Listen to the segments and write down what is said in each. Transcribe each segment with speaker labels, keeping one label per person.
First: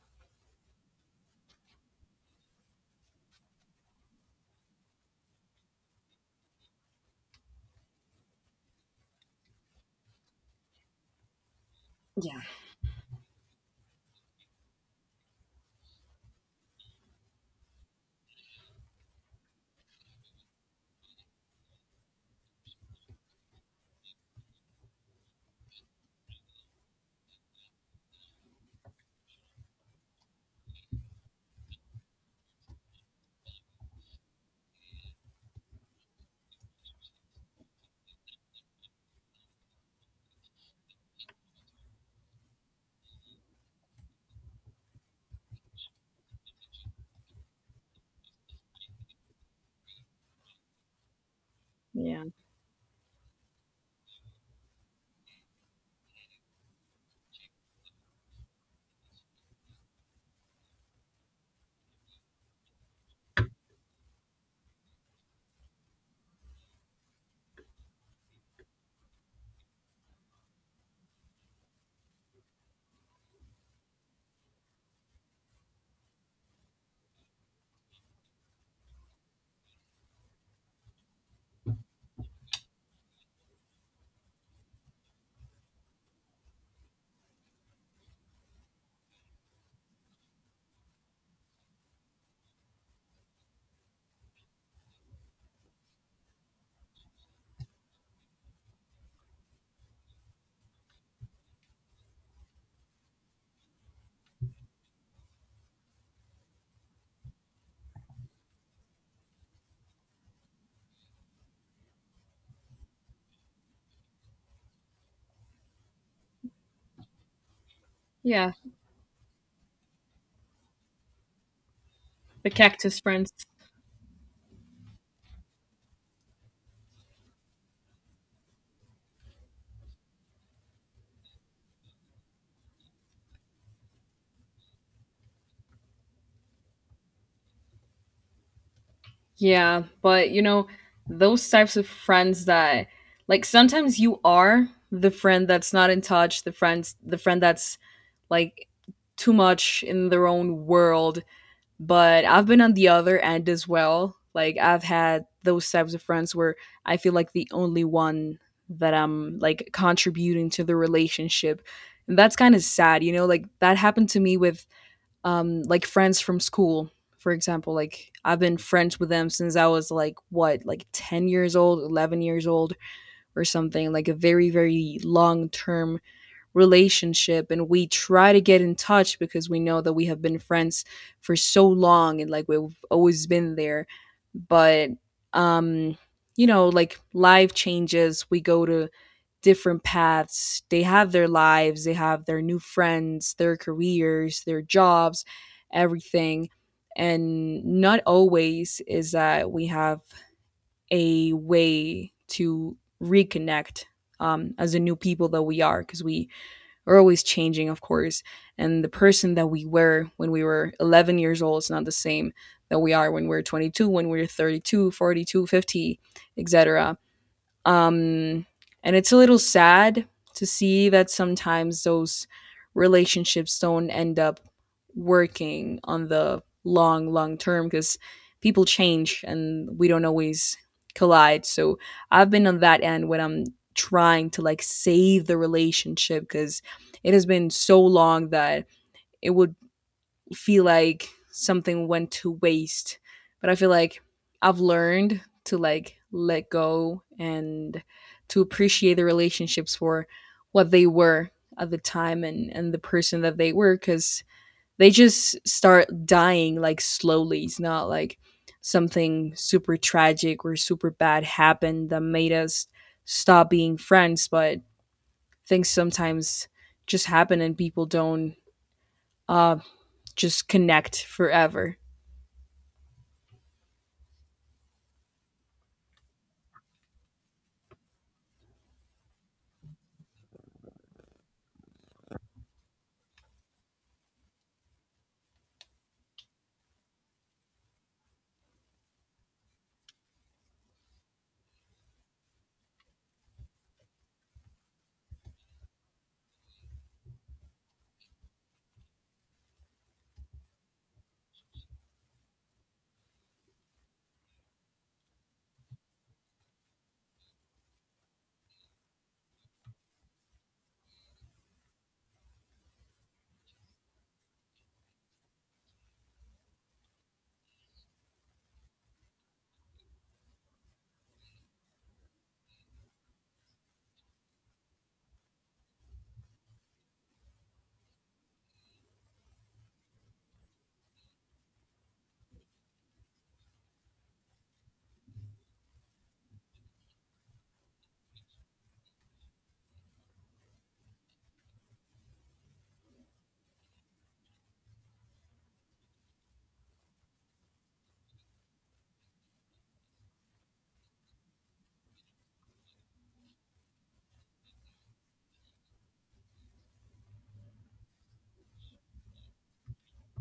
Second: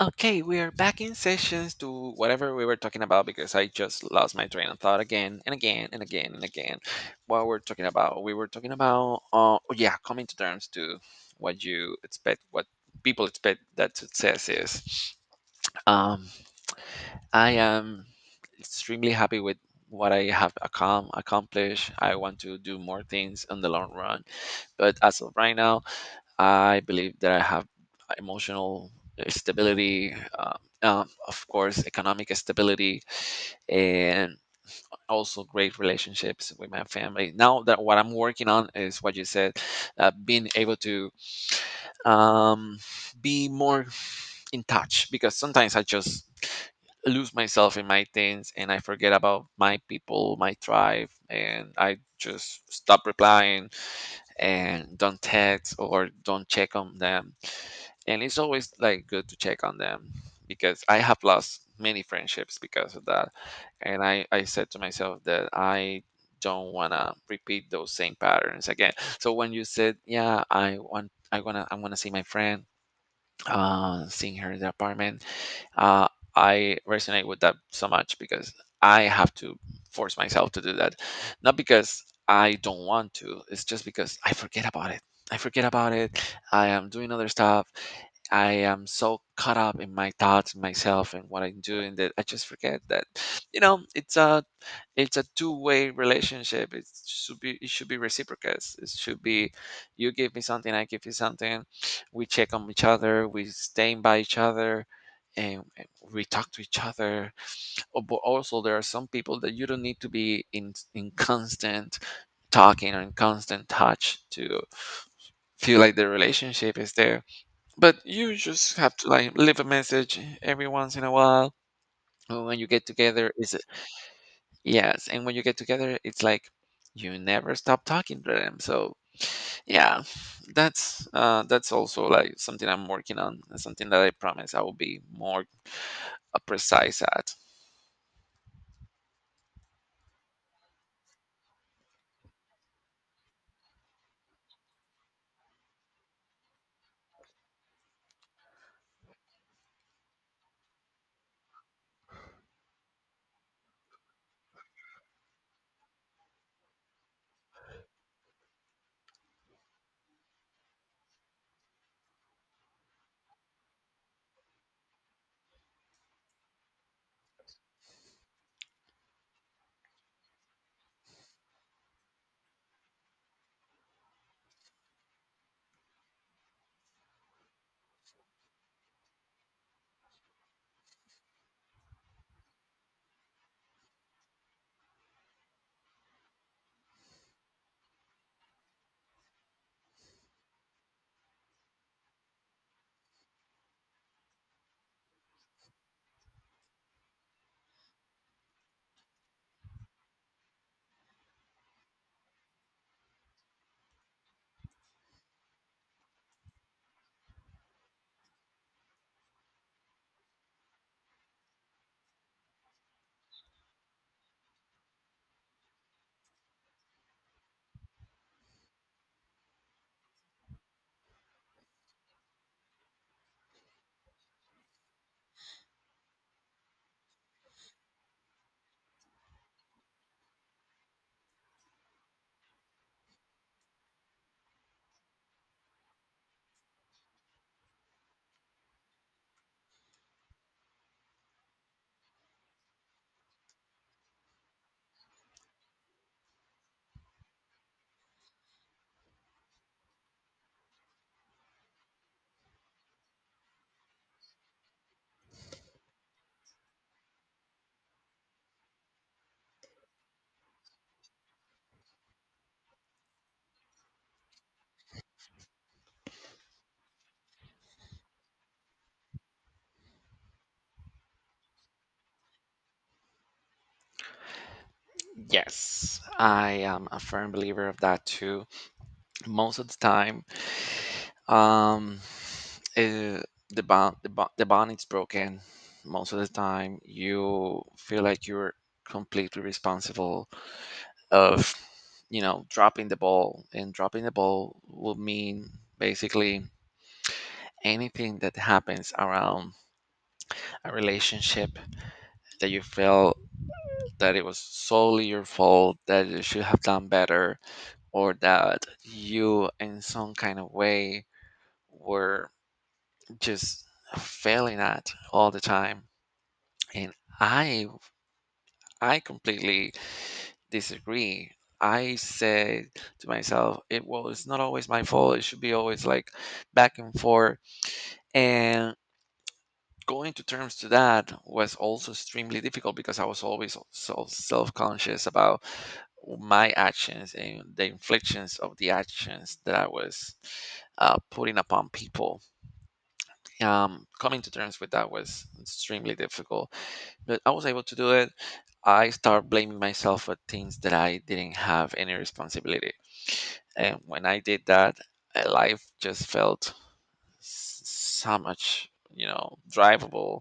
Speaker 1: Okay, we are back in sessions to whatever we were talking about because I just lost my train of thought again and again and again and again. What we're talking about? We were talking about, oh yeah, coming to terms to what you
Speaker 2: Yeah.
Speaker 1: expect, what people expect that success is. Um, I am extremely happy with what I have accomplished. I want to do more things in the long run, but as of right now, I believe that I have emotional stability, of course, economic stability, and also great relationships with my family. Now that what I'm working on is what you said, being able to um, be more in touch because sometimes I just lose myself in my things and I forget about my people, my tribe, and I
Speaker 2: Yeah.
Speaker 1: just stop replying and don't text or don't check on them, and it's always like good to check on them because I have lost many friendships because of that, and I said to myself that I don't want to repeat those same patterns again. So when you said, yeah, I want to see my friend, seeing her in the apartment. Uh, I resonate with that so much because I have to force myself to do that. Not because I don't want to, it's just because I forget about it. I forget about it. I am doing other stuff. I am so caught up in my thoughts, myself, and what I'm doing that I just forget that, you know, it's a it's a two-way relationship. It should be reciprocal. It should be you give me something, I give you something, we check on each other, we stand by each other, and we talk to each other. Oh, but also, there are some people that you don't need to be in constant talking or in constant touch to feel like the relationship is there. But you
Speaker 2: Yeah.
Speaker 1: just have to like leave a message every once in a while. And
Speaker 2: The
Speaker 1: when you get
Speaker 2: cactus
Speaker 1: together,
Speaker 2: friends.
Speaker 1: is yes, and when you get together, it's like you never stop talking to them. So yeah, that's also like something I'm working on and something that I promise I will be more precise at.
Speaker 2: Yeah. But, you know, those types of friends that, like, sometimes you are the friend that's not in touch, the friend that's, like, too much in their own world. But I've been on the other end as well. Like, I've had those types of friends where I feel like the only one that I'm, like, contributing to the relationship. And that's kind of sad, like, that happened to me with like friends from school, for example, like I've been friends with them since I was, like, what, like, 10 years old, 11 years old, or something, like a very, very long term relationship. And we try to get in touch because we know that we have been friends for so long and, like, we've always been there. But um like life changes, we go to different paths. They have their lives, they have their new friends, their careers, their jobs, everything. And not always is that we have a way to reconnect, as the new people that we are, because we are always changing, of course. And the person that we were when we were 11 years old is not the same that we are when we're 22, when we're 32, 42, 50, etc. Um, and it's a little sad to see that sometimes those relationships don't end up working on the long, long term, because people change and we don't always collide. So I've been on that end when I'm trying to, like, save the relationship because it has been so long that it would feel like something went to waste. But I feel like I've learned to, like, let go, and to appreciate the relationships for what they were at the time, and the person that they were, because they just start dying, like, slowly. It's not like something super tragic or super bad happened that made us stop being friends, but things sometimes just happen and people don't uh just connect forever.
Speaker 1: Yes, I am a firm believer of that too. Most of the time, um uh, the bond is broken. Most of the time you feel like you're completely responsible of, you know, dropping the ball, and dropping the ball will mean basically anything that happens around a relationship that you feel that it was solely your fault, that you should have done better, or that you in some kind of way were just failing at all the time. And i I completely disagree. I said to myself, it well, it's not always my fault. It should be always like back and forth. And going to terms to that was also extremely difficult because I was always so self-conscious about my actions and the inflictions of the actions that I was putting upon people. Coming to terms with that was extremely difficult. But I was able to do it. I start blaming myself for things that I didn't have any responsibility. And when I did that, life just felt so much, you know, drivable.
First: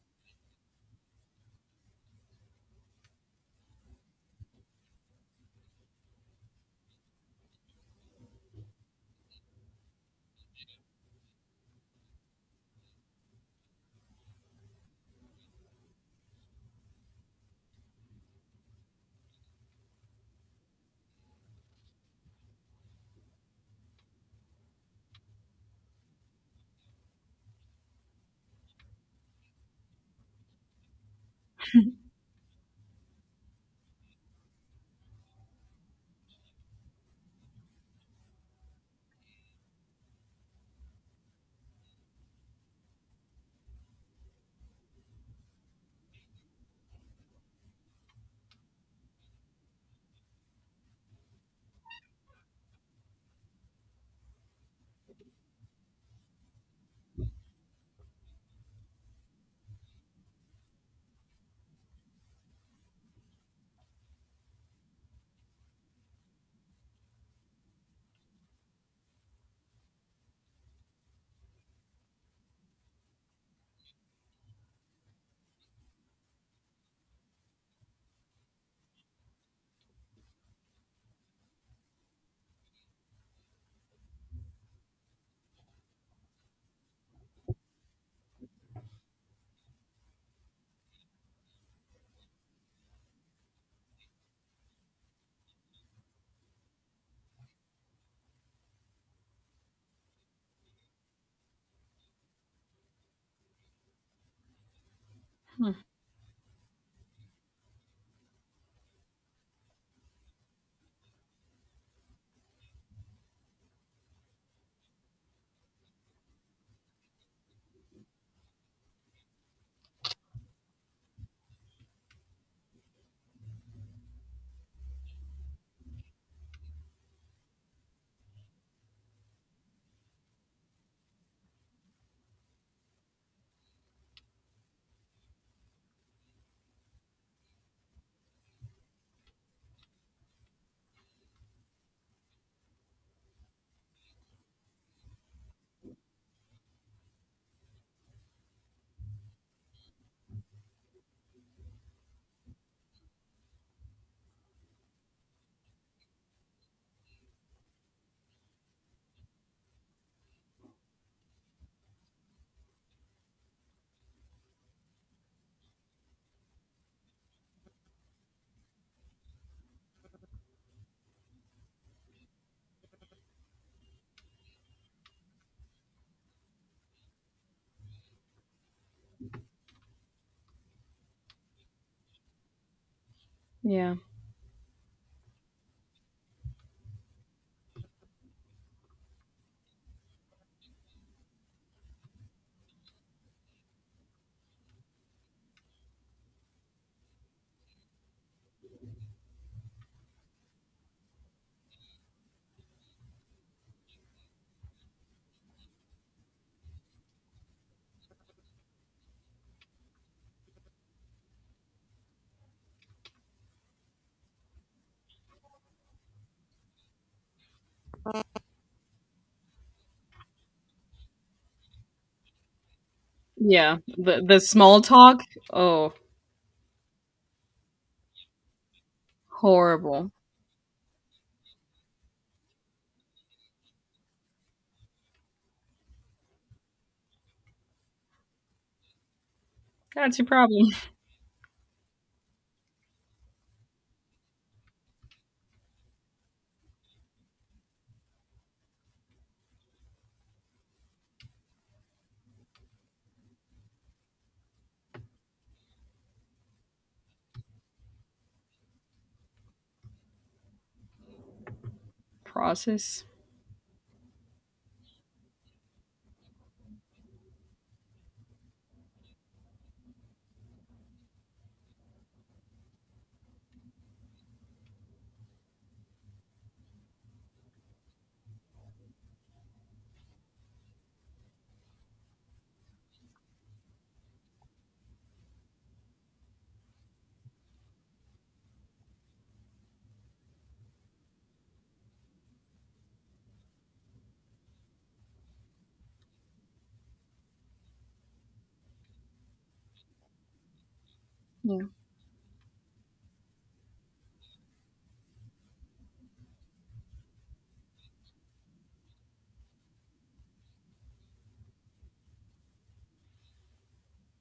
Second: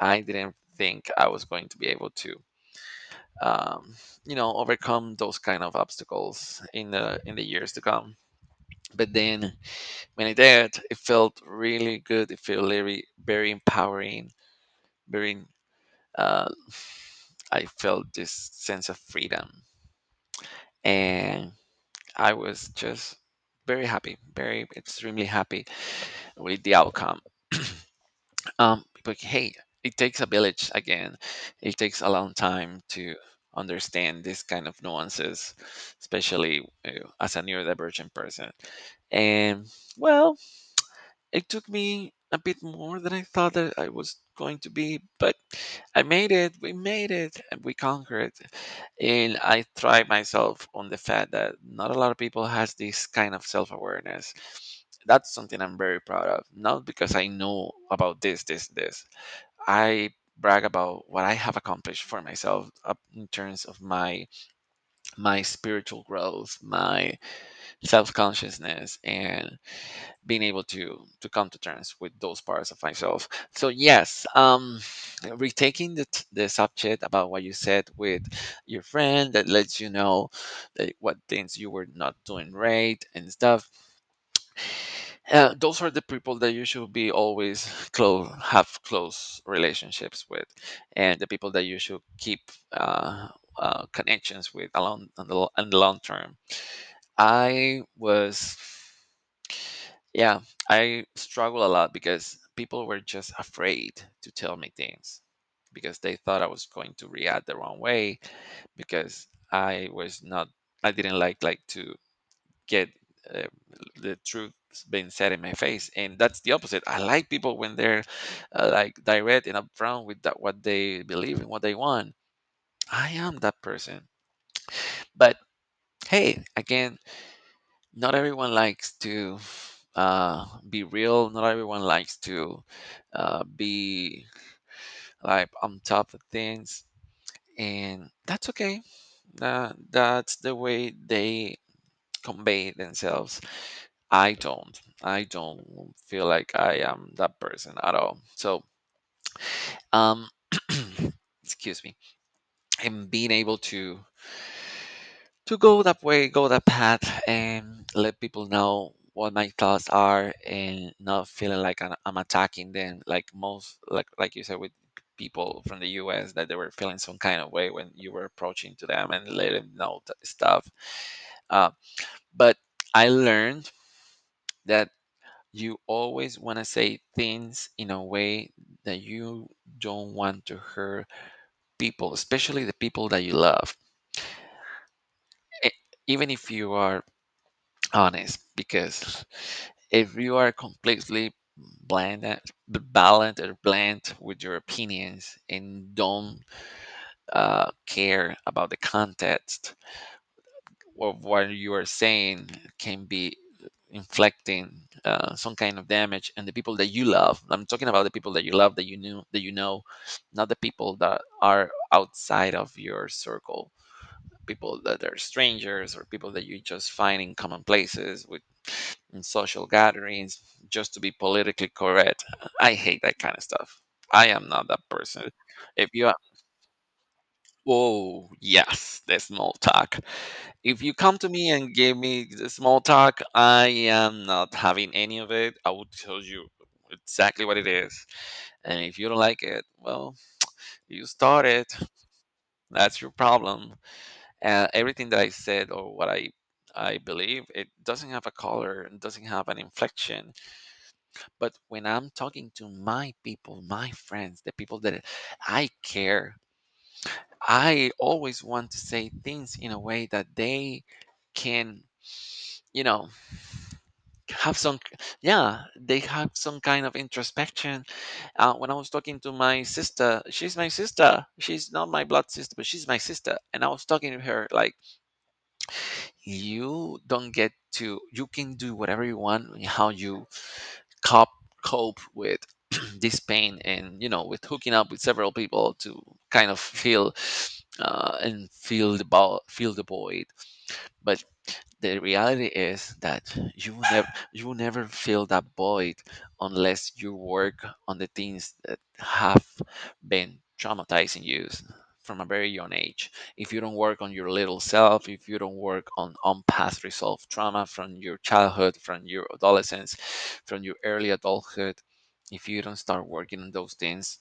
Speaker 1: I didn't think I was going to be able to, um, you know, overcome those kind of obstacles in the years to come. But then when I did, it felt really good. It felt very, very empowering, very, uh, I felt this sense of freedom. And I was just very happy, very extremely happy with the outcome. But hey, it takes a village again. It takes a long time to understand this kind of nuances, especially, uh, as a neurodivergent person. And well, it took me a bit more than I thought that I was going to be, but I made it. We made it, and we conquered. And I pride myself on the fact that not a lot of people has this kind of self awareness. That's something I'm very proud of. Not because I know about this, this, this. I brag about what I have accomplished for myself up in terms of my spiritual growth, my self consciousness, and being able to come to terms with those parts of myself. So yes, retaking the subject about what you said with your friend that lets you know that what things you were not doing right and stuff, those are the people that you should be always close, have close relationships with, and the people that you should keep uh, connections with along on the long term. I was Yeah, I struggle a lot because people were just afraid to tell me things
Speaker 2: Hmm,
Speaker 1: because they thought I was going to react the wrong way because I was not, I didn't like to get, uh, the truth being said in my face, and that's the opposite. I like people when they're, like, direct and upfront with that, what they believe and what they want. I am that person. But hey, again, not everyone likes to, be real. Not everyone likes to, be like on top of things, and that's okay. That's the way they convey themselves. I don't. I don't feel like I am that person at all. So, um, excuse me. And being able to go that way, go that path, and let people know what my thoughts are, and not feeling like I'm attacking them. Like like you said, with people from the U.S. that they were feeling some kind of way when you were approaching to them and let them know stuff. Uh, but I learned that you always want to say things in a way that you don't want to hurt people, especially the people that you love.
Speaker 2: yeah.
Speaker 1: E- Even if you are honest, because if you are completely bland balanced or bland with your opinions and don't, care about the context of what you are saying, can be inflicting, some kind of damage and the people that you love. I'm talking about the people that you love, that you knew that you know, not the people that are outside of your circle, people that are strangers or people that you just find in common places, in social gatherings, just to be politically correct. I hate that kind of
Speaker 2: Yeah,
Speaker 1: stuff.
Speaker 2: the
Speaker 1: I
Speaker 2: the
Speaker 1: am not that
Speaker 2: small talk?
Speaker 1: person. If
Speaker 2: Oh,
Speaker 1: you are, oh, yes, the small talk.
Speaker 2: horrible.
Speaker 1: If you come to me and give me the small talk, I am not having any of it. I will tell you exactly what it is. And if you don't like it, well,
Speaker 2: That's your problem.
Speaker 1: you start it. That's your problem. Everything that I said or what I believe, it doesn't have a color, it doesn't have an inflection. But when I'm talking to my people, my friends, the people that I care, I always want to say things in a way that they can, you
Speaker 2: Process?
Speaker 1: know, have some, yeah, they have some kind of introspection. When I was talking to my sister. She's not my blood sister, but she's my sister. And I was talking to her like, you don't get to, you can do whatever you want, how you cop cope with this pain, and, you know, with hooking up with several people to kind of feel, and feel the feel the void. But the reality is that you will never fill that void unless you work on the things that have been traumatizing you
Speaker 2: Yeah.
Speaker 1: from a very young age. If you don't work on your little self, if you don't work on past resolved trauma from your childhood, from your adolescence, from your early adulthood, if you don't start working on those things,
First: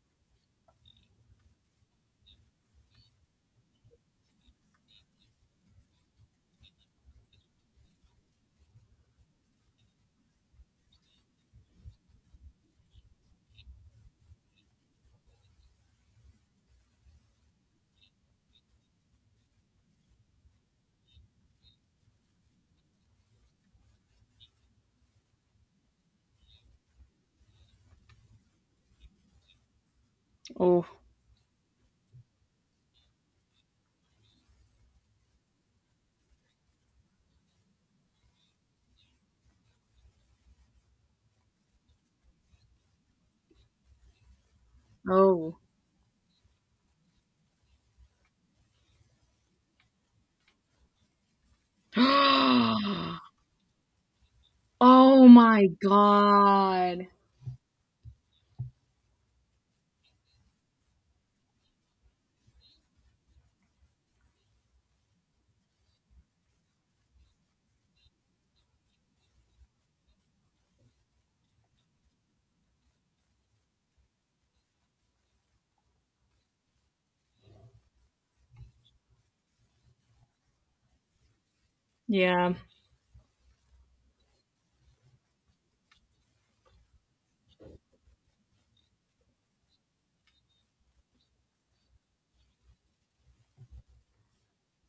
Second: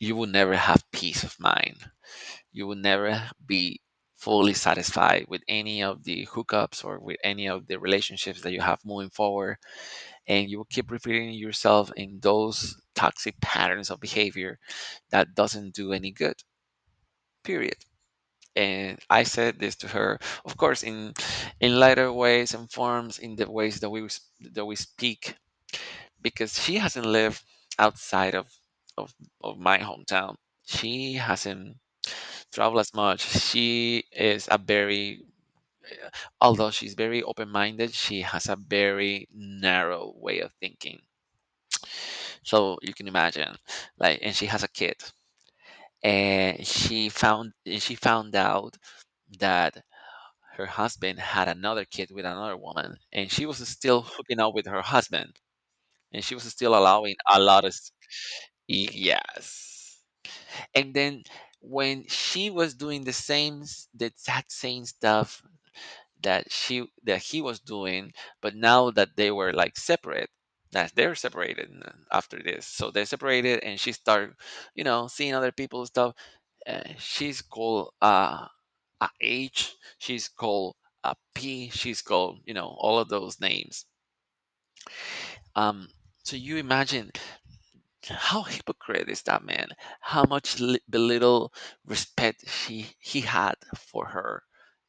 Speaker 1: you will never have peace of mind. You will never be fully satisfied with any of the hookups or with any of the relationships that you have moving forward, and you will keep repeating yourself in those toxic patterns of behavior that doesn't do any good. Period. And I said this to her, of course, in lighter ways and forms, in the ways that that we speak, because she hasn't lived outside of, of my hometown.
Speaker 2: Oh.
Speaker 1: She hasn't traveled as much. She is a very, although she's very open minded, she has a very narrow way of thinking. So you can imagine, and she has a kid,
Speaker 2: Oh.
Speaker 1: and she found out that her husband had another kid with another woman, and she was still hooking up with her
Speaker 2: Oh
Speaker 1: husband,
Speaker 2: my
Speaker 1: and she was still
Speaker 2: god.
Speaker 1: allowing a lot of yes. And then when she was doing the same the exact same stuff that she that he was doing, but now that they were separate, that they're separated n- after this so they're separated and she started, you know, seeing other people's stuff. She's called a H. She's called a P. She's called, you
Speaker 2: Yeah,
Speaker 1: know, all of those names. Um, so you imagine, how hypocrite is that man? How much belittle respect she he had for her,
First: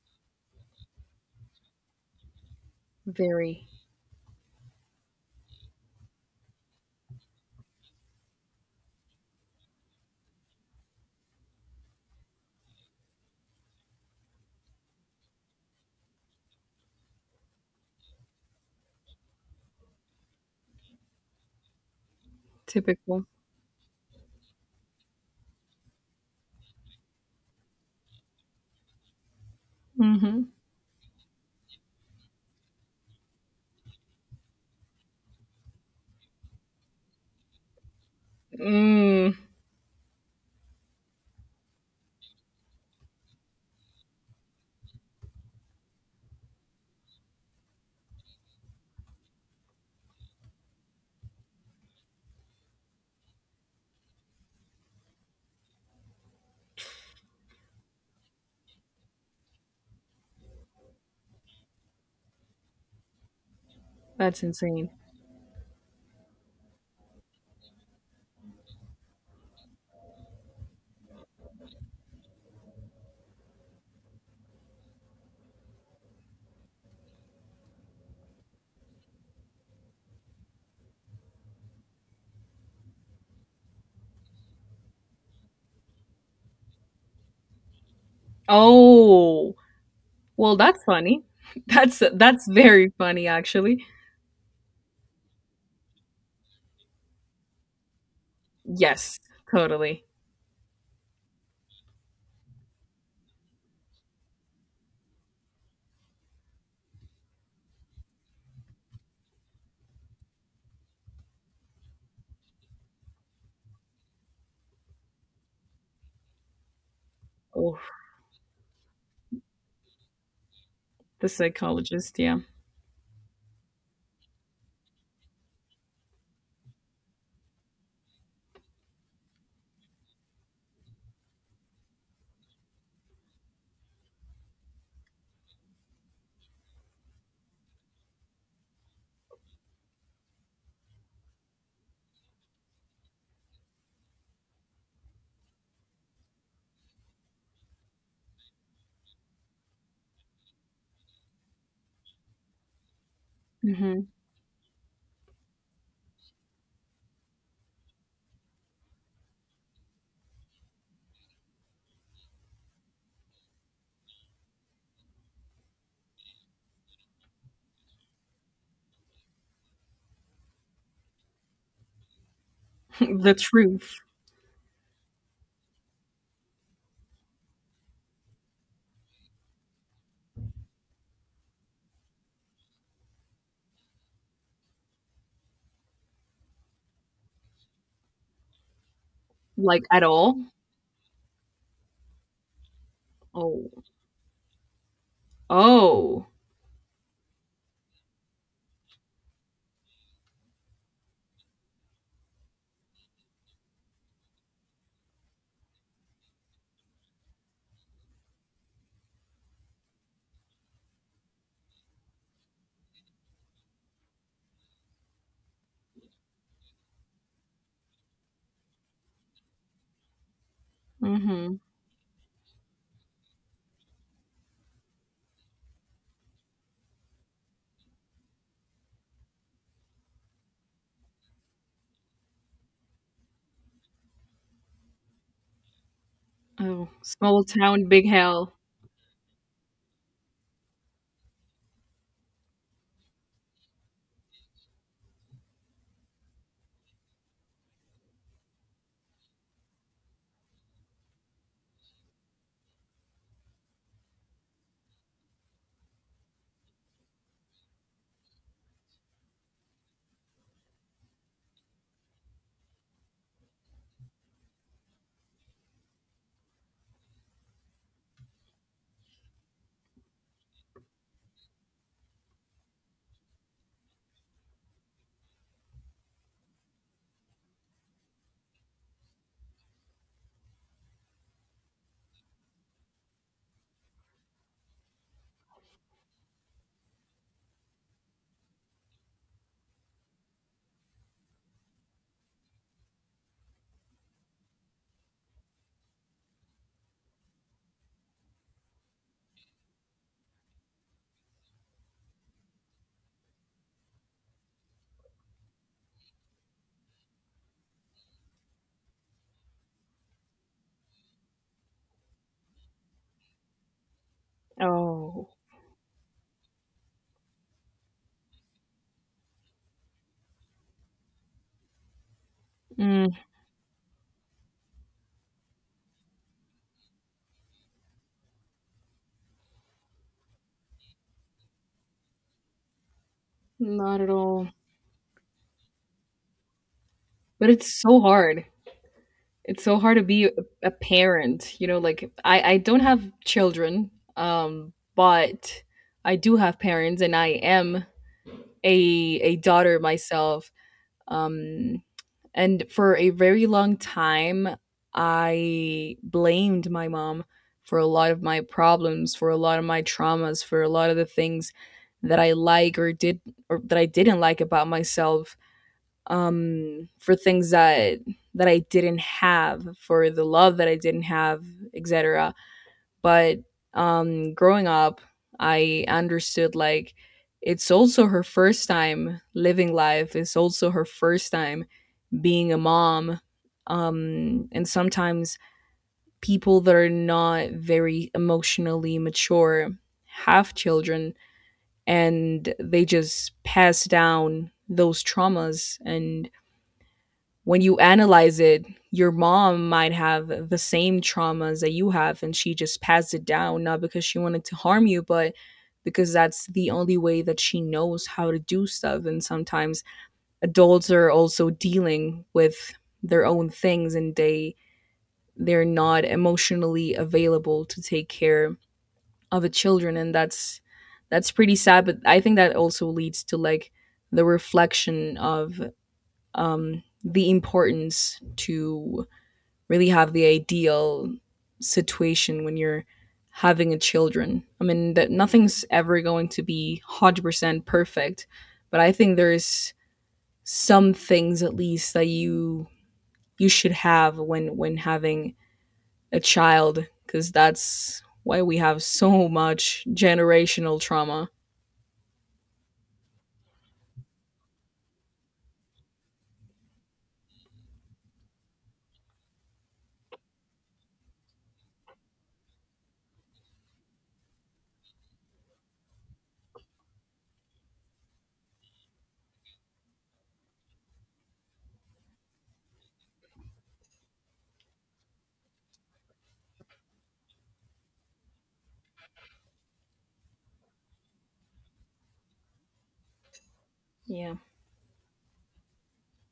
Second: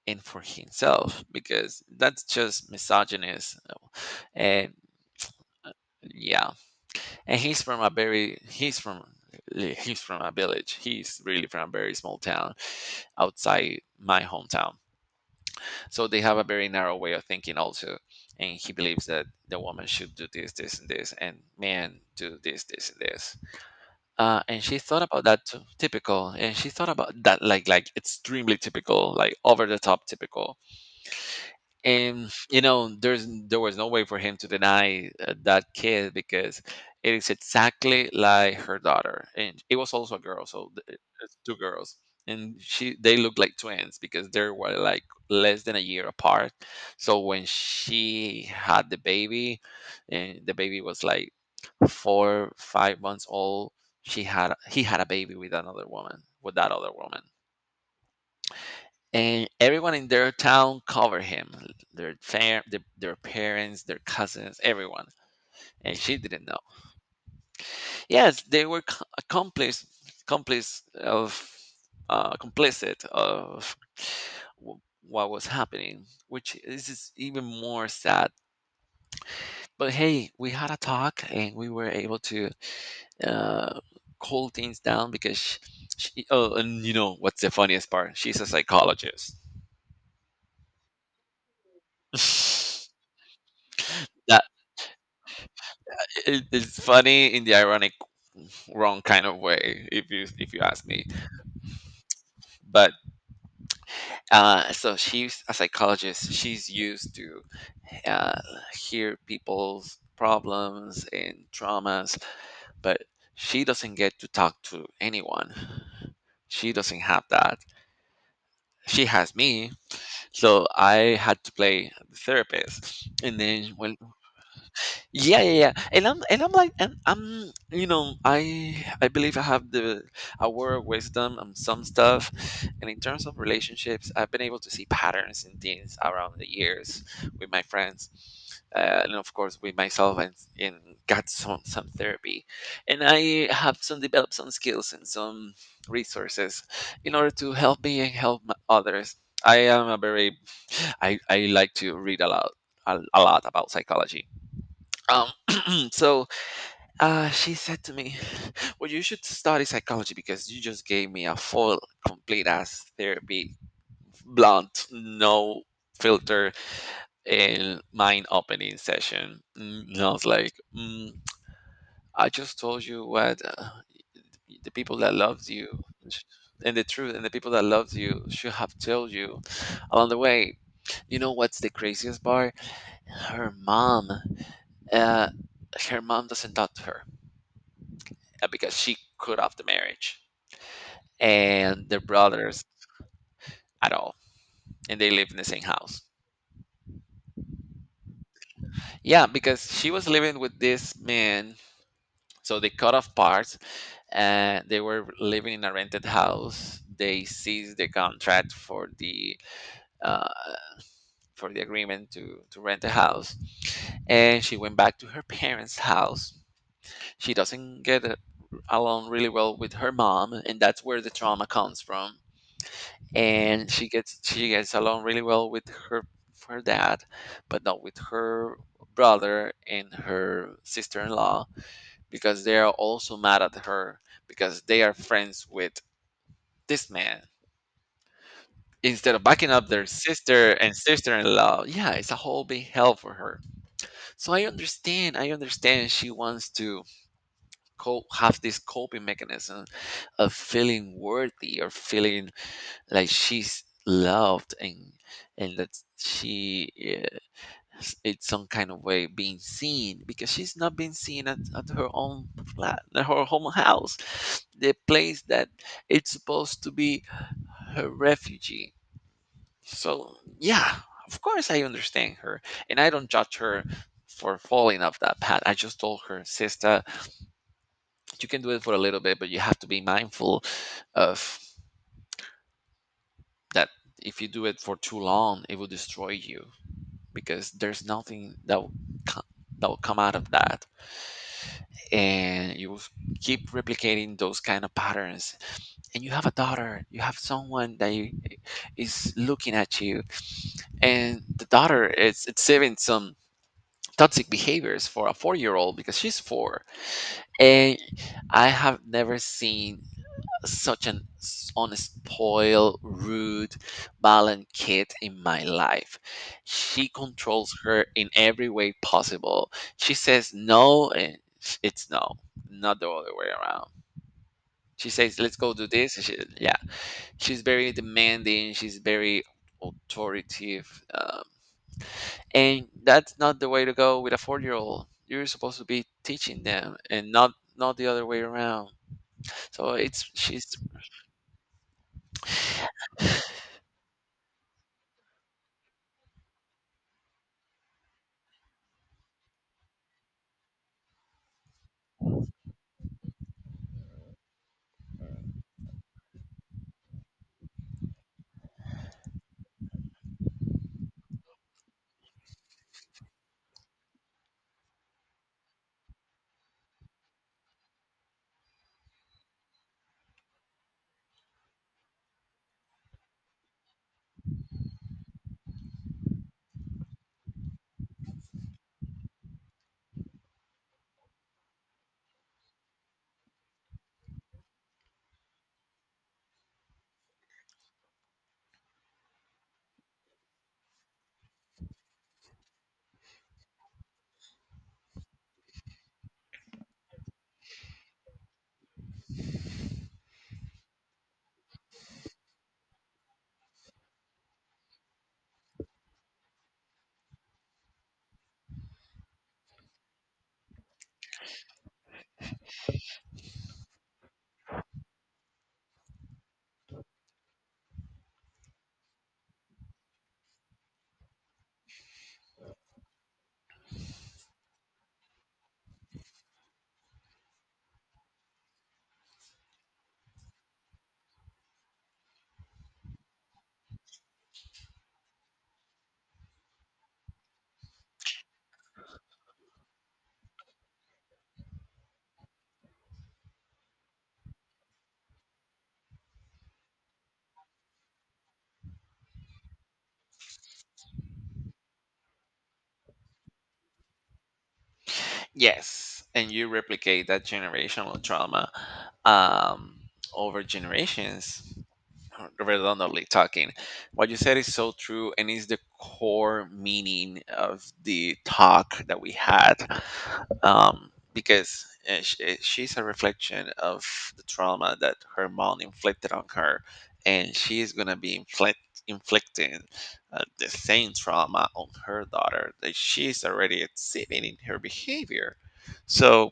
Speaker 1: and for himself, because that's just misogynist.
Speaker 2: very
Speaker 1: And yeah, and he's from a very he's from a village. He's really from a very small town outside my hometown, so they have a very narrow way of thinking also. And he believes that the woman should do this, this, and this, and man do this, this, and
Speaker 2: typical.
Speaker 1: this. And she thought about that too typical, and she thought about that like extremely typical, like over the
Speaker 2: Mm.
Speaker 1: top
Speaker 2: Mhm.
Speaker 1: typical. And, you know, there was no way for him to deny, that kid, because it is exactly like her daughter,
Speaker 2: Mm,
Speaker 1: and it was also a girl. It's two girls. And she they look like twins, because they were like less than a year apart. So when she had the baby, and the baby was like 4 5 months old, she had he had a baby with another woman, with that other woman. And everyone in their town covered him, their parents, their
Speaker 2: that's
Speaker 1: cousins,
Speaker 2: insane.
Speaker 1: everyone. And she didn't know. Yes, they were co- accomplice complice of complicit of w- what was happening, which is even more sad. But hey, we had a talk, and we were able to, uh, cool things down. Because she, oh, and you know what's the funniest part? She's a psychologist.
Speaker 2: Oh, well, that's funny. That's very funny actually.
Speaker 1: That. It's funny in the ironic wrong
Speaker 2: Yes,
Speaker 1: kind of way,
Speaker 2: totally.
Speaker 1: if you ask me. But so she's a psychologist. She's used to, uh, hear people's problems and traumas. But she doesn't get to talk to anyone. She doesn't have that.
Speaker 2: Oh,
Speaker 1: She has me. So I
Speaker 2: the
Speaker 1: had to play the
Speaker 2: psychologist, yeah.
Speaker 1: therapist, and then when — yeah, yeah, yeah. And I'm, you know, I believe I have the a word of wisdom on some stuff. And in terms of relationships, I've been able to see patterns in things around the years with my friends. And of course with myself, and got some therapy. And I have some developed some skills and some resources, in order to help me and help my others. I am a very — I like to read a lot, a lot about
Speaker 2: Mhm.
Speaker 1: psychology. Um, so, she said to me, well, you should study psychology, because you just gave me a full, complete ass therapy, blunt, no filter, and mind opening session. And I was like, I just told you
Speaker 2: The
Speaker 1: what,
Speaker 2: truth,
Speaker 1: the people that loves you sh- and the truth, and the people that loves you should have told you along the way. You know what's the craziest part? Her mom. Uh, Her mom doesn't talk to her, because she cut off the
Speaker 2: like at
Speaker 1: marriage,
Speaker 2: all.
Speaker 1: and their brothers,
Speaker 2: Oh.
Speaker 1: at all. And they live in the same house.
Speaker 2: Oh.
Speaker 1: Yeah, because she was living with this man. So they cut off parts. They were living in a rented house. They seized the contract for the, uh, for the agreement to rent a house, and she went back to her parents' house. She doesn't get along really well with her mom, and that's where the trauma
Speaker 2: Mhm.
Speaker 1: comes from. And she gets along really well with her, her dad, but not with her brother and her sister-in-law, because they are also mad at her, because they are friends with
Speaker 2: Oh,
Speaker 1: this man,
Speaker 2: small town, big hell.
Speaker 1: instead of backing up their sister and sister-in-law. Yeah, it's a whole big hell for her. So I understand she wants to cope, have this coping mechanism of feeling worthy, or feeling like she's loved, and that she is in some kind of way being seen, because she's not being seen at her own flat, at her home house, the place that it's supposed to be her refuge. So yeah, of course I understand her, and I don't judge her for falling off that path. I just told her sister, you can do it for a little bit, but you have to be mindful of that. If you do it for too long, it will destroy you, because there's nothing that will co- that will come out of that. And you will keep replicating those kind of patterns. And you have a daughter, you have someone that you, is looking at you, and the daughter is exhibiting some toxic behaviors for a 4-year old, because she's 4. And I have never seen such an unspoiled, rude, violent kid in
Speaker 2: Oh.
Speaker 1: my life. She controls her in every way possible. She says no, and it's no, not the
Speaker 2: Mm,
Speaker 1: other way around. She says, "Let's go do this." And yeah, she's very demanding. She's very authoritative, and that's not the way to go
Speaker 2: not at
Speaker 1: with a
Speaker 2: all.
Speaker 1: four-year-old. You're supposed to be teaching them, and
Speaker 2: But it's
Speaker 1: not the
Speaker 2: so
Speaker 1: other way
Speaker 2: hard.
Speaker 1: around.
Speaker 2: It's
Speaker 1: So
Speaker 2: so hard to
Speaker 1: it's
Speaker 2: be a
Speaker 1: she's
Speaker 2: a parent, you know, like I don't have children, but I do have parents, and I am a a daughter myself. Um And for a very long time, I blamed my mom for a lot of my problems, for a lot of my traumas, for a lot of the things that I like or did or that I didn't like about myself, for things that I didn't have, for the love that I didn't have, et cetera. But, growing up, I understood, like, it's also her first time living life. It's also her first time being a mom, and sometimes people that are not very emotionally mature have children, and they just pass down those traumas. And when you analyze it, your mom might have the same traumas that you have, and she just passed it down, not because she wanted to harm you, but because that's the only way that she knows how to do stuff. And sometimes adults are also dealing with their own things, and they're not emotionally available to take care of the children, and that's pretty sad. But I think that also leads to, like, the reflection of the importance to really have the ideal situation when you're having a children. I mean, that nothing's ever going to be 100% perfect, but I think there's some things at least that you should have when having a child, because that's why we have so much generational trauma.
Speaker 1: Yes, and you replicate that generational trauma, um, over generations, redundantly talking. What you said is so true, and is the core meaning of the talk that we had, because, she's a reflection of the trauma that her mom inflicted on her. And she is going to be inflicting, the same trauma on her daughter, that she's already exhibiting
Speaker 2: Yeah.
Speaker 1: in her behavior. So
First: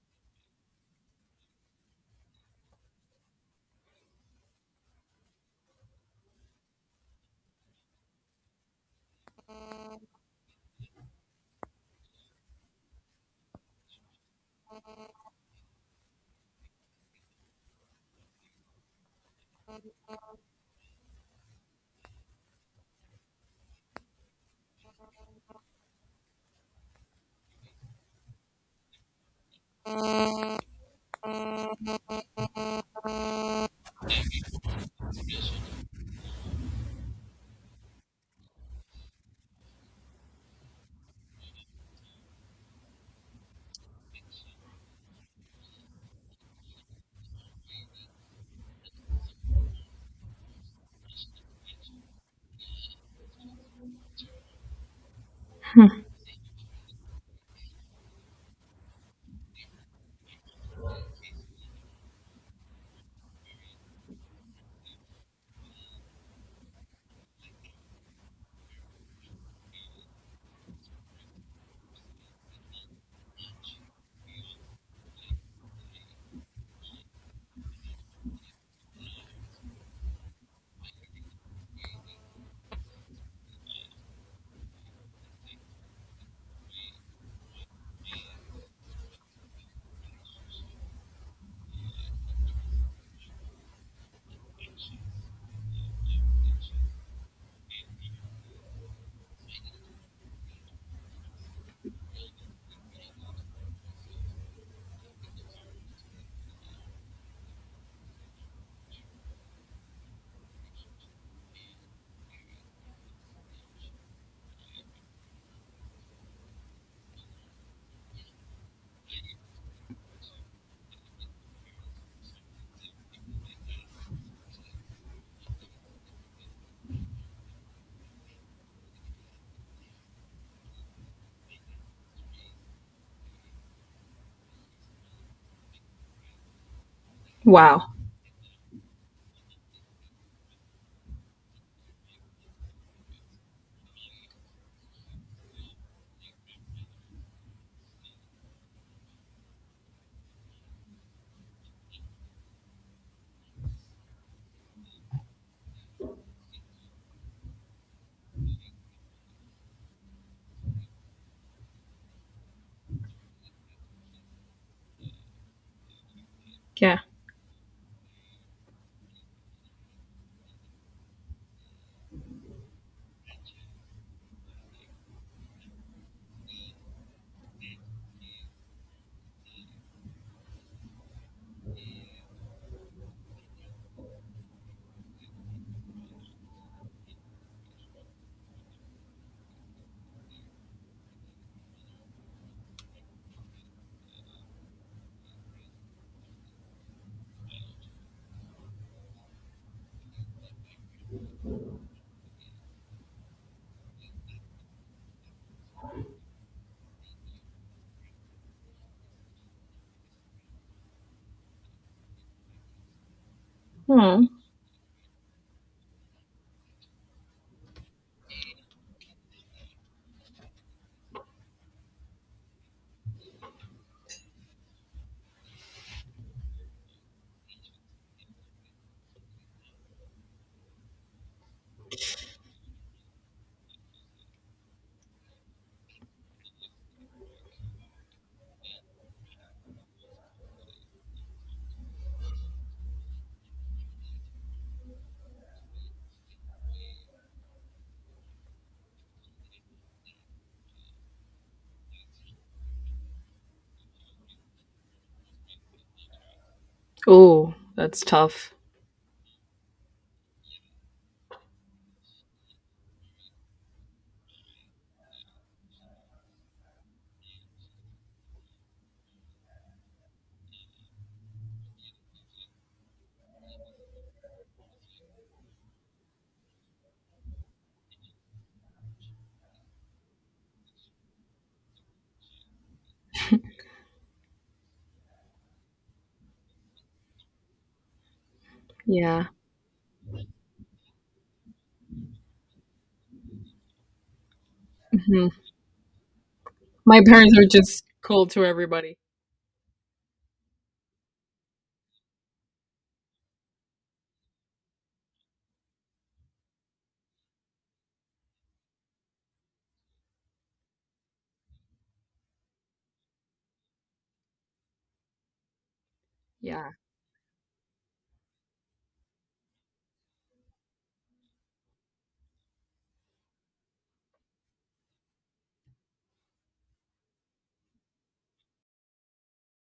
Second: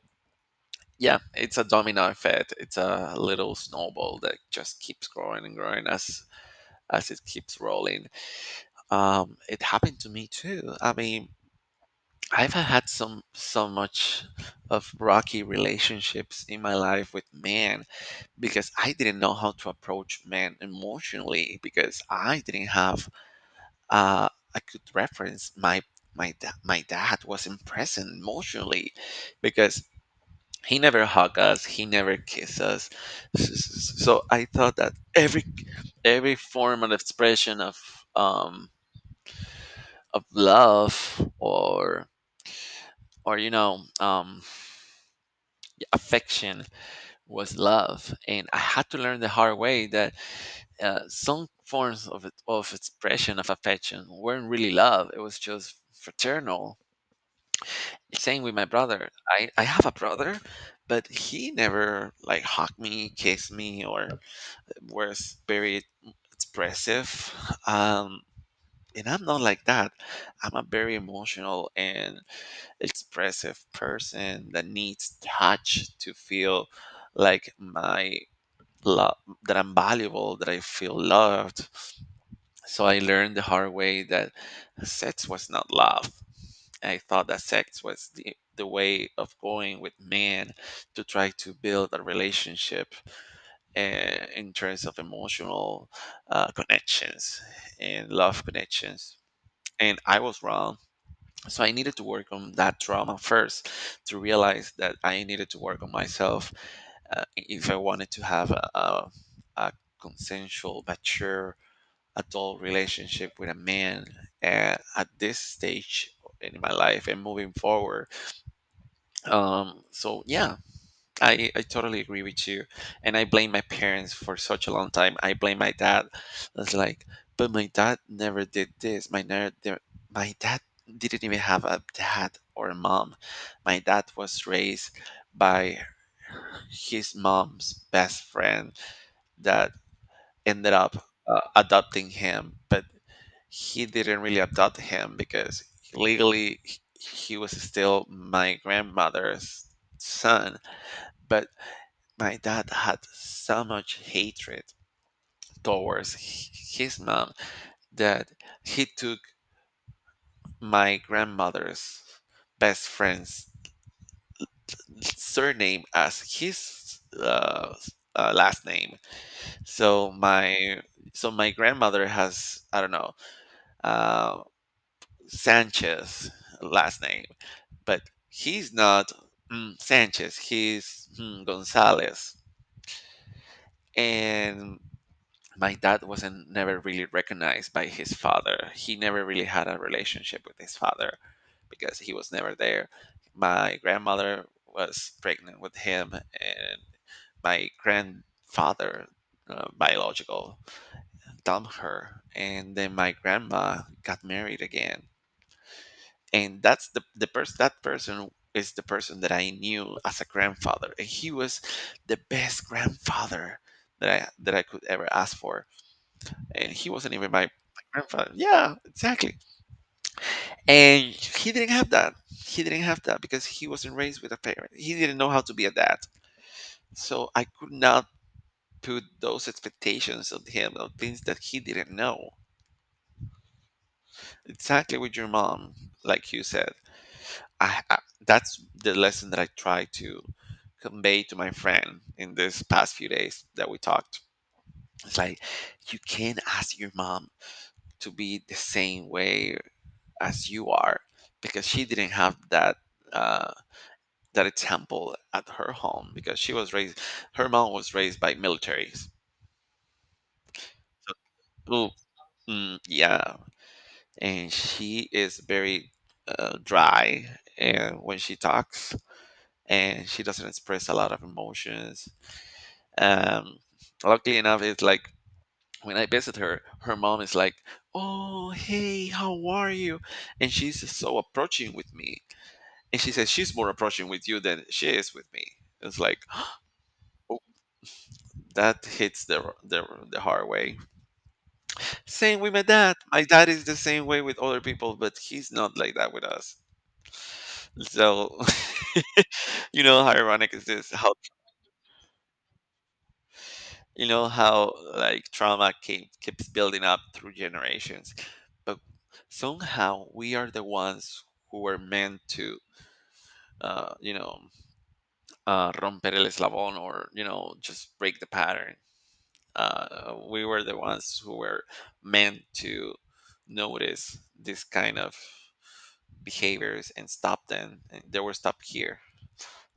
Speaker 1: yeah, it's a domino effect. It's a little snowball that just keeps growing and growing, as it keeps rolling. It happened to me too. I mean, I've had some so much of rocky relationships in my life with men, because I didn't know how to approach men emotionally, because I didn't have, uh, a good reference. My dad wasn't present emotionally, because he never hugged us, he never kissed us. So I thought that every form of expression of, um, of love, or or, you know, affection, was love. And I had to learn the hard way that, some forms of expression of affection weren't really love. It was just fraternal. Same with my brother. I have a brother, but he never like hugged me, kissed me, or was very expressive. um and I'm not like that. I'm a very emotional and expressive person that needs touch to feel like my love, that I'm valuable, that I feel loved. So I learned the hard way that sex was not love. I thought that sex was the way of going with men, to try to build a relationship, in terms of emotional, connections and love connections. And I was wrong. So I needed to work on that trauma first, to realize that I needed to work on myself, if I wanted to have a consensual mature adult relationship with a man, at this stage in my life and moving forward. So yeah, I totally agree with you. And I blame my parents for such a long time. I blame my dad. It's like, but my dad never did this. My dad didn't even have a dad or a mom. My dad was raised by his mom's
Speaker 2: Wow.
Speaker 1: best friend, that ended up, adopting him. But he didn't really adopt him, because legally he was still my grandmother's son. But my dad had so much hatred towards his mom, that he took my grandmother's best friend's surname as his,
Speaker 2: Yeah.
Speaker 1: last name. So my grandmother has, I don't know, uh, Sanchez last name. But he's not, Sanchez. He's, Gonzalez. And my dad wasn't never really recognized by his father. He never really had a relationship with his father, because he was never there. My grandmother was pregnant with him, and my grandfather, biological, dumped her. And then my grandma got married again. And that's the person is the person that I knew as a grandfather. And he was the best grandfather that
Speaker 2: Oh,
Speaker 1: I could ever ask for. And he wasn't even my, my grandfather. Yeah, exactly. And he didn't have that. He didn't have that because he wasn't raised with a parent. He didn't know how to be a dad. So I could not put those expectations on him, on things that he didn't know. Exactly with your mom, like you said. I That's the lesson that I try to convey to my friend in this past few days that we talked. It's like you can't ask your mom to be the same way as you are because she didn't have that uh, that example at her home because she was raised. Her
Speaker 2: Oh,
Speaker 1: mom was
Speaker 2: that's
Speaker 1: raised by
Speaker 2: tough.
Speaker 1: militaries, so, ooh, mm, yeah, and she is very dry and when she talks, and she doesn't express a lot of emotions. um, Luckily enough, it's like when I visit her, her mom is like, "Oh, hey, how are you?" And she's so approaching with me, and she says she's more approaching with you than she is with me. It's like, oh, that hits
Speaker 2: Yeah.
Speaker 1: the the hard way. Same with my dad. My dad is the same way with other people, but
Speaker 2: Hmm.
Speaker 1: he's not like that with us.
Speaker 2: My parents are just cold
Speaker 1: So
Speaker 2: to everybody.
Speaker 1: you know how ironic is this? How you know how like trauma keeps building up through generations, but somehow we are the ones who were meant to, uh, you know, romper el
Speaker 2: Yeah.
Speaker 1: eslabón, or you know, just break the pattern. We were the ones who were meant to notice this kind of behaviors and stop them, and they were stopped here.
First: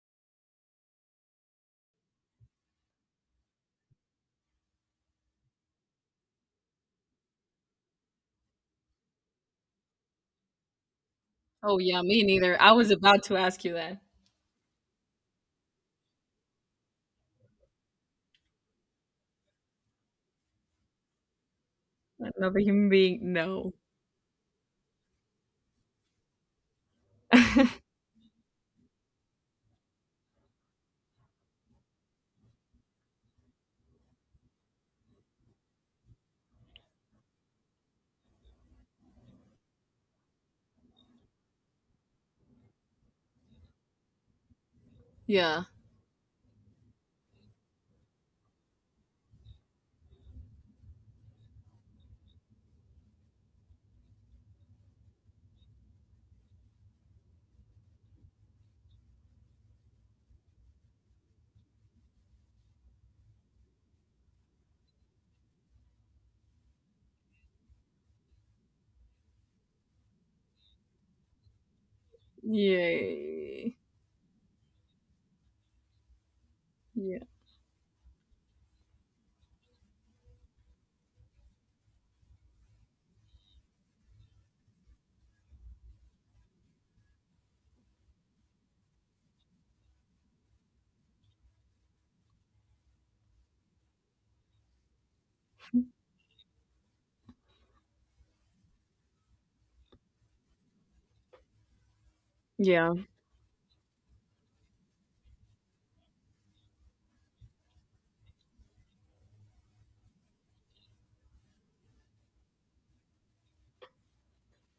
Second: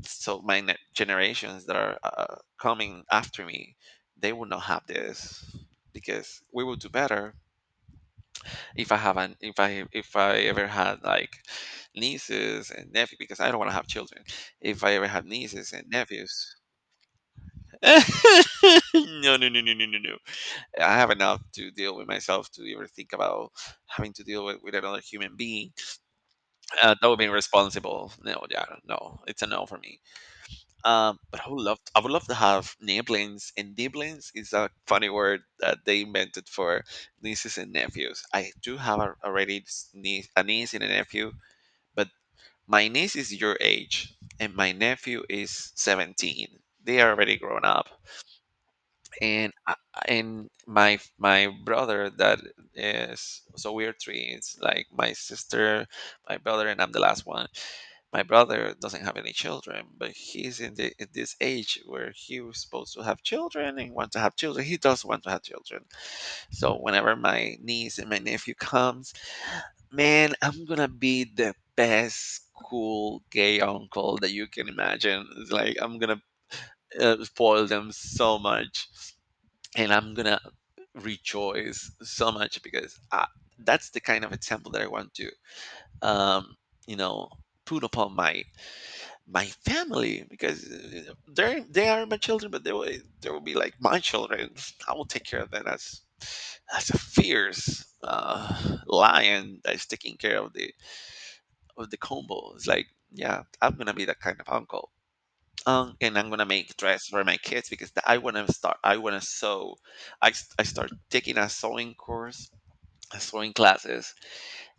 Speaker 1: So my generations that are coming after me, they will not have this because we will do better. If I ever had like
Speaker 2: Oh yeah, me neither.
Speaker 1: nieces
Speaker 2: I
Speaker 1: and
Speaker 2: was
Speaker 1: nephews,
Speaker 2: about to
Speaker 1: because I don't
Speaker 2: ask
Speaker 1: want
Speaker 2: you
Speaker 1: to have
Speaker 2: that.
Speaker 1: children, if I ever have nieces and nephews, no, no, no, no, no, no, no. I have enough to deal with myself
Speaker 2: Another
Speaker 1: to even
Speaker 2: human
Speaker 1: think
Speaker 2: being?
Speaker 1: about
Speaker 2: No.
Speaker 1: having to deal with another human being. That would be irresponsible. No, yeah, no, it's a no for me. But I would love to have niblings, and niblings is a funny word that they invented for nieces and nephews. I do have a, already niece, a niece and a nephew, but my niece is your age, and my nephew
Speaker 2: Yeah.
Speaker 1: is 17. They are already grown up. and I, and my brother that is, so we are three. It's like my sister, my brother, and I'm the last one. My brother doesn't have any children, but he's in the in this age where he was supposed to have children and want to have children. He does want to have children. So whenever my niece and my nephew comes, man, I'm gonna be the best cool gay
Speaker 2: Yay.
Speaker 1: uncle that you can imagine. It's like I'm gonna
Speaker 2: Yeah.
Speaker 1: spoil them so much, and I'm gonna rejoice so much because that's the kind of example that I want to, um, you know, put upon my my family because they are my children, but they will be like my children. I will take care of them as a fierce lion that's taking care of the combo. It's like,
Speaker 2: Yeah.
Speaker 1: yeah, I'm gonna be that kind of uncle. And I'm gonna make dress for my kids because I wanna start. I wanna sew. I start taking a sewing course, a sewing classes,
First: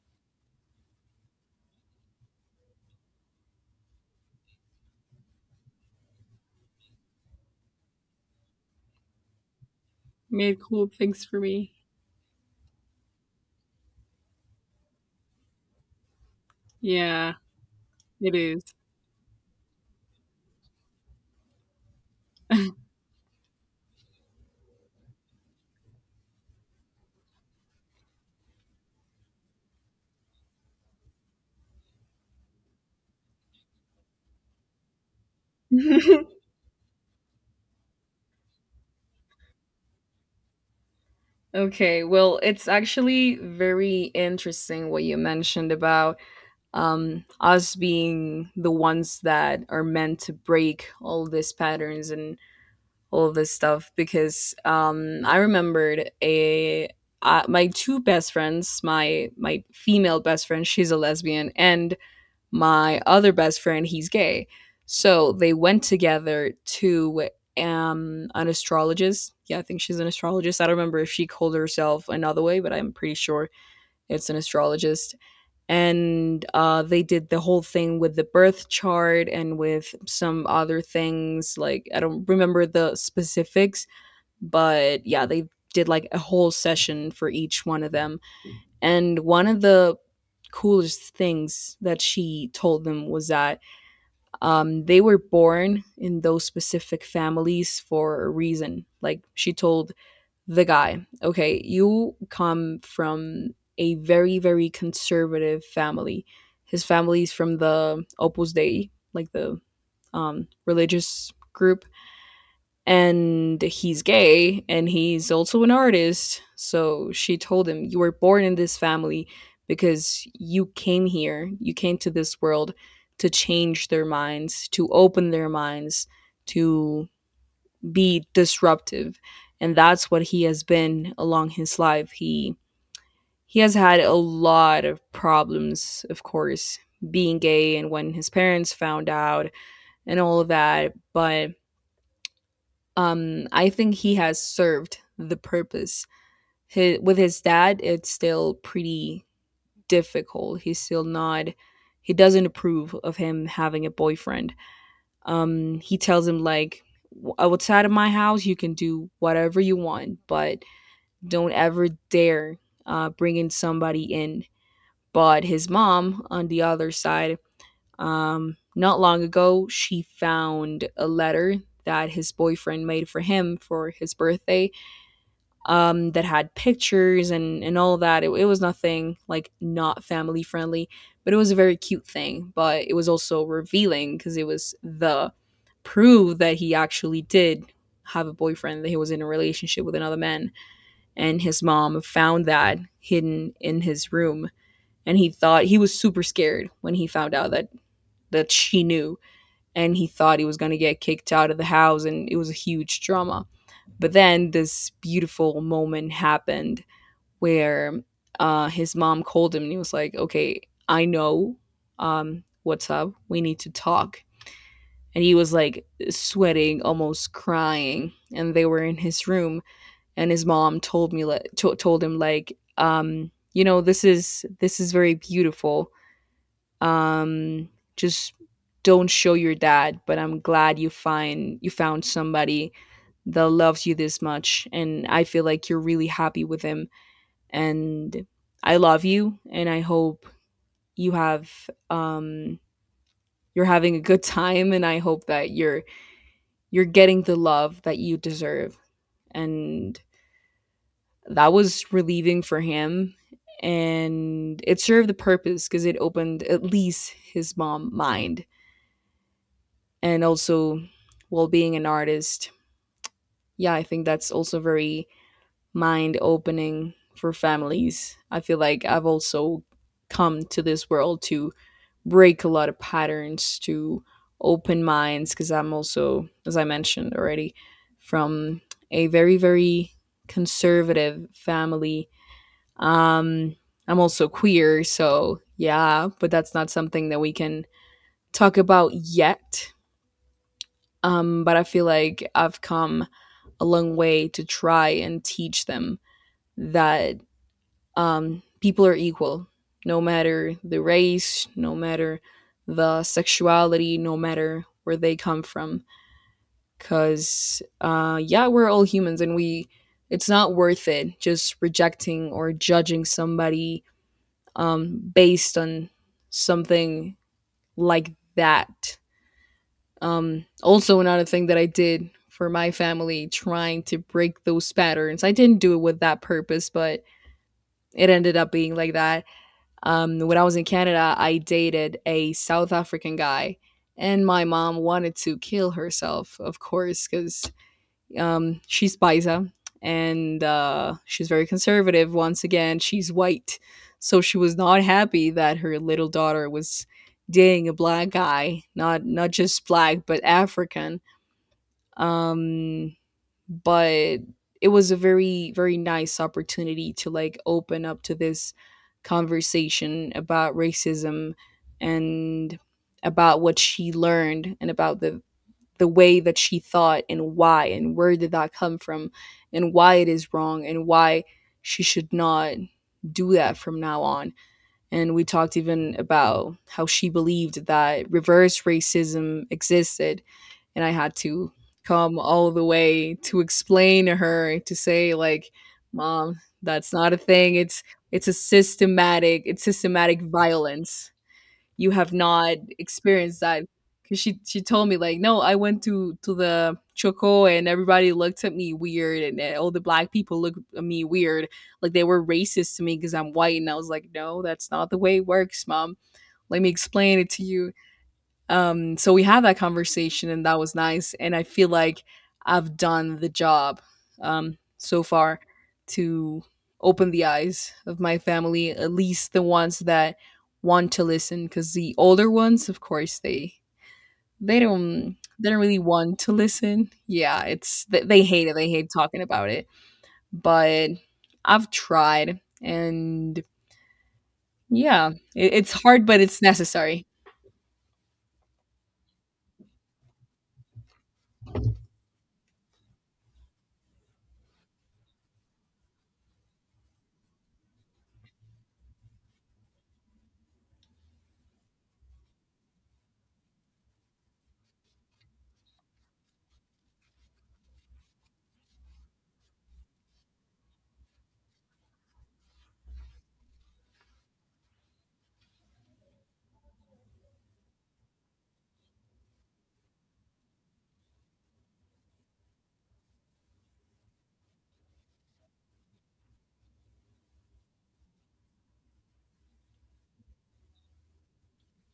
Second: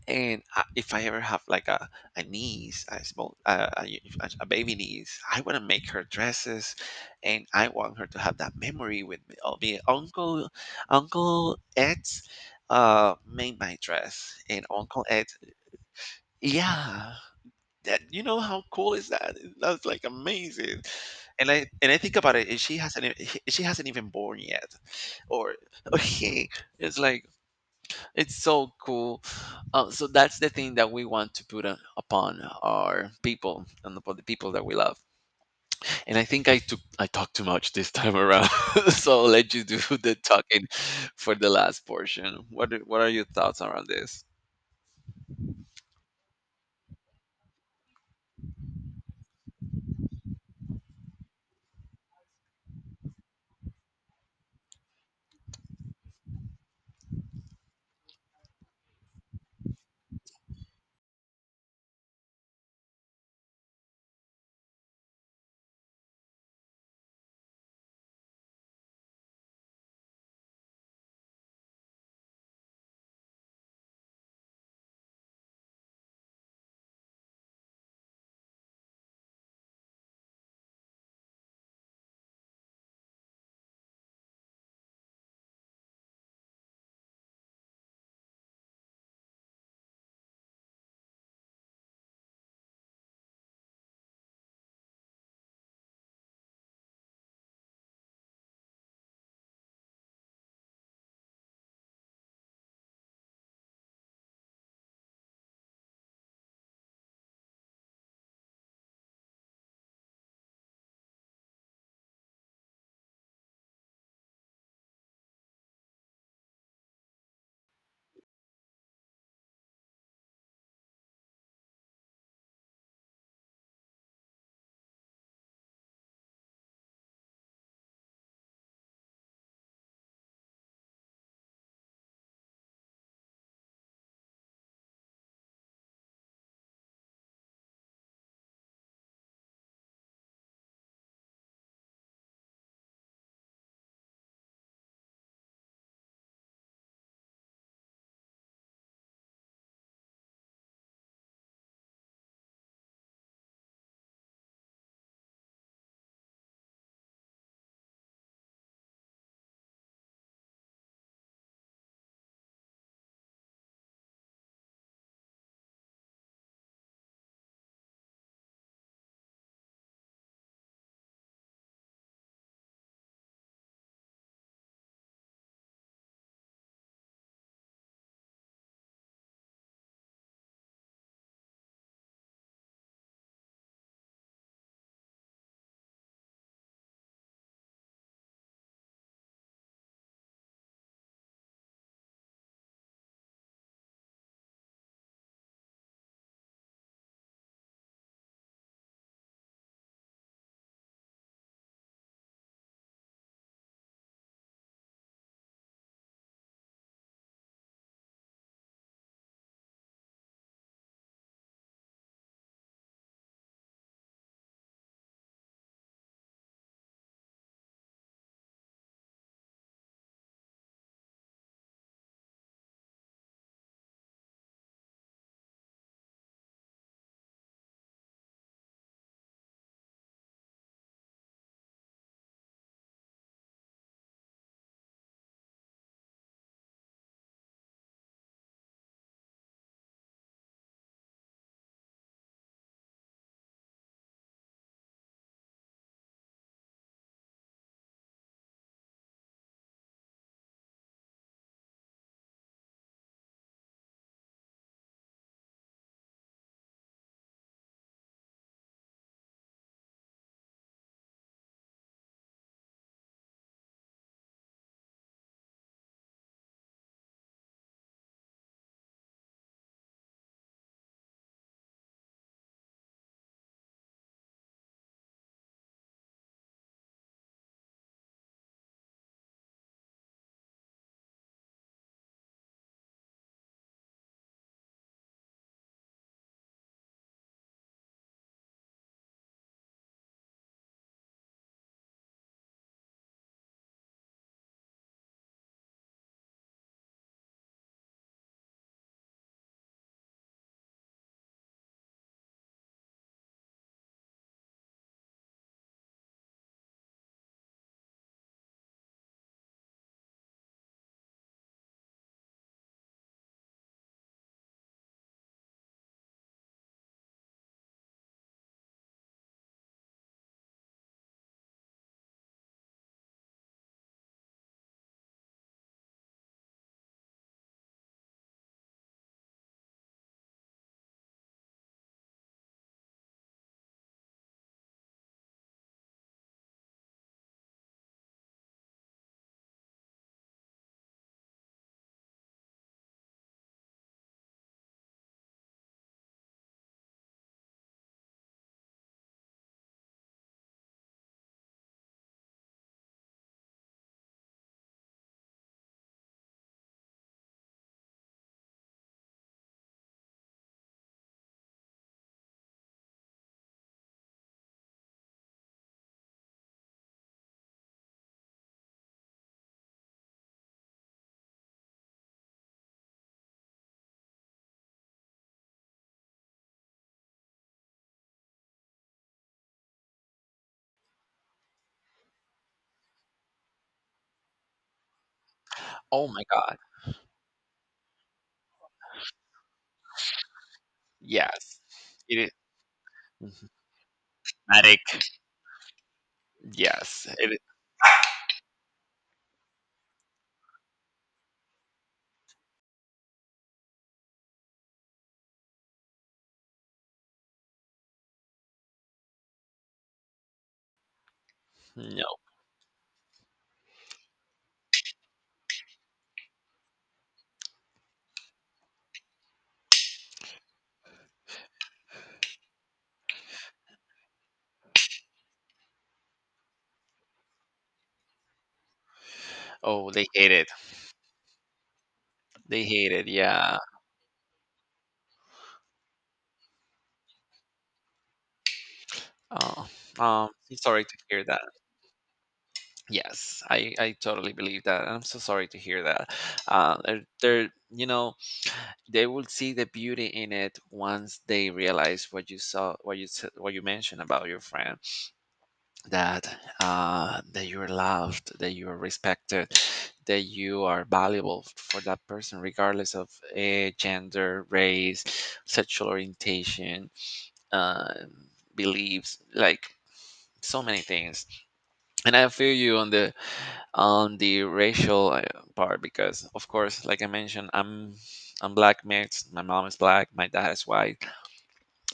Speaker 1: and if I ever have like a niece, a small a, y- a a baby niece, I wanna make her dresses, and I want her to have that memory with me. Oh, me uncle,
Speaker 2: Made cool things for
Speaker 1: Uncle
Speaker 2: me.
Speaker 1: Ed made my dress, and Uncle Ed, yeah,
Speaker 2: Yeah.
Speaker 1: that, you
Speaker 2: It
Speaker 1: know how cool is that? That's like amazing. And I think about it, and she hasn't she hasn't even born yet, or or he. It's like it's so cool. So that's the thing that we want to put on, upon our people and upon the people that we love.
Speaker 2: is.
Speaker 1: And I think I talked too much this time around, so I'll let you do the talking for the last
Speaker 2: Okay, well,
Speaker 1: portion.
Speaker 2: it's
Speaker 1: What are your
Speaker 2: actually
Speaker 1: thoughts around
Speaker 2: very
Speaker 1: this?
Speaker 2: interesting what you mentioned about, us being the ones that are meant to break all these patterns and all this stuff. Because, I remembered a my two best friends, my female best friend, she's a lesbian, and my other best friend, he's gay. So they went together to an astrologist. Yeah, I think she's an astrologist. I don't remember if she called herself another way, but I'm pretty sure it's an astrologist. And they did the whole thing with the birth chart and with some other things. Like, I don't remember the specifics, but yeah, they did, like, a whole session for each one of them. And one of the coolest things that she told them was that, they were born in those specific families for a reason. Like, she told the guy, okay, you come from a very, very conservative family. His family's from the Opus Dei, like the religious group, and he's gay and he's also an artist. So she told him, "You were born in this family because you came here, you came to this world to change their minds, to open their minds, to be disruptive." And that's what he has been along his life. He has had a lot of problems, of course, being gay, and when his parents found out and all of that, but, I think he has served the purpose. With his dad it's still pretty difficult. He's still not he doesn't approve of him having a boyfriend. He tells him, like, outside of my house you can do whatever you want, but don't ever dare bring in somebody in. But his mom on the other side, not long ago, she found a letter that his boyfriend made for him for his birthday, that had pictures and all of that. It was nothing like not family friendly, but it was a very cute thing. But it was also revealing because it was the proof that he actually did have a boyfriend, that he was in a relationship with another man, and his mom found that hidden in his room. And he thought he was super scared when he found out that she knew, and he thought he was going to get kicked out of the house, and it was a huge drama. But then this beautiful moment happened where, his mom called him, and he was like, "Okay, I know, what's up. We need to talk." And he was like sweating, almost crying. And they were in his room, and his mom told me, like, told him, like, "You know, this is very beautiful. Um, just don't show your dad, but I'm glad you find you found somebody that loves you this much, and I feel like you're really happy with him." And I love you, and I hope you have um you're having a good time, and I hope that you're getting the love that you deserve. And that was relieving for him, and it served the purpose, because it opened at least his mom mind, and also while being an artist. Yeah, I think that's also very mind opening for families. I feel like I've also come to this world to break a lot of patterns, to open minds, because I'm also, as I mentioned already, from a very, very conservative family. Um, I'm also queer, so yeah, but that's not something that we can talk about yet. But I feel like I've come a long way to try and teach them that, people are equal, no matter the race, no matter the sexuality, no matter where they come from. Because, yeah, we're all humans, and we, it's not worth it just rejecting or judging somebody, based on something like that. Also, another thing that I did for my family, trying to break those patterns, I didn't do it with that purpose, but it ended up being like that. When I was in Canada, I dated a South African guy, and my mom wanted to kill herself, of course, because, she's Baisa, and, she's very conservative. Once again, she's white, so she was not happy that her little daughter was dating a black guy, not just black but African. Um, but it was a very, very nice opportunity to, like, open up to this conversation about racism, and about what she learned, and about the way that she thought, and why, and where did that come from, and why it is wrong, and why she should not do that from now on, and we talked even about how she believed that reverse racism existed. And I had to come all the way to explain to her, to say, like,
Speaker 1: Oh my
Speaker 2: mom,
Speaker 1: God!
Speaker 2: that's not a thing. It's a systematic, it's systematic violence.
Speaker 1: Yes,
Speaker 2: You have
Speaker 1: it
Speaker 2: not experienced
Speaker 1: is.
Speaker 2: that, because she
Speaker 1: Dramatic.
Speaker 2: told me, like, no, I went to the
Speaker 1: Yes, it.
Speaker 2: choco, and everybody looked at me weird, and, all the black people looked at me weird, like they were racist to me because I'm white, and I was like, no, that's not the way it works, mom, let me explain it to you. So we had that conversation, and that was nice. And I feel like
Speaker 1: No.
Speaker 2: I've done the job, so far, to open the eyes of my family, at least the ones that want to listen. Because the older ones, of course, they don't really want to listen. Yeah, it's they hate it, they hate talking about it.
Speaker 1: Oh, they hate it.
Speaker 2: But I've tried,
Speaker 1: They hate it.
Speaker 2: and
Speaker 1: Yeah.
Speaker 2: yeah, it's hard, but it's necessary.
Speaker 1: Oh, I'm sorry to hear that. Yes, I totally believe that. I'm so sorry to hear that. They're, you know, they will see the beauty in it once they realize what you saw, what you said, what you mentioned about your friend, that that you are loved, that you are respected, that you are valuable for that person, regardless of gender, race, sexual orientation, uh, beliefs, like so many things. And I feel you on the racial part because, of course, like I mentioned, I'm black mixed. My mom is black. My dad is white.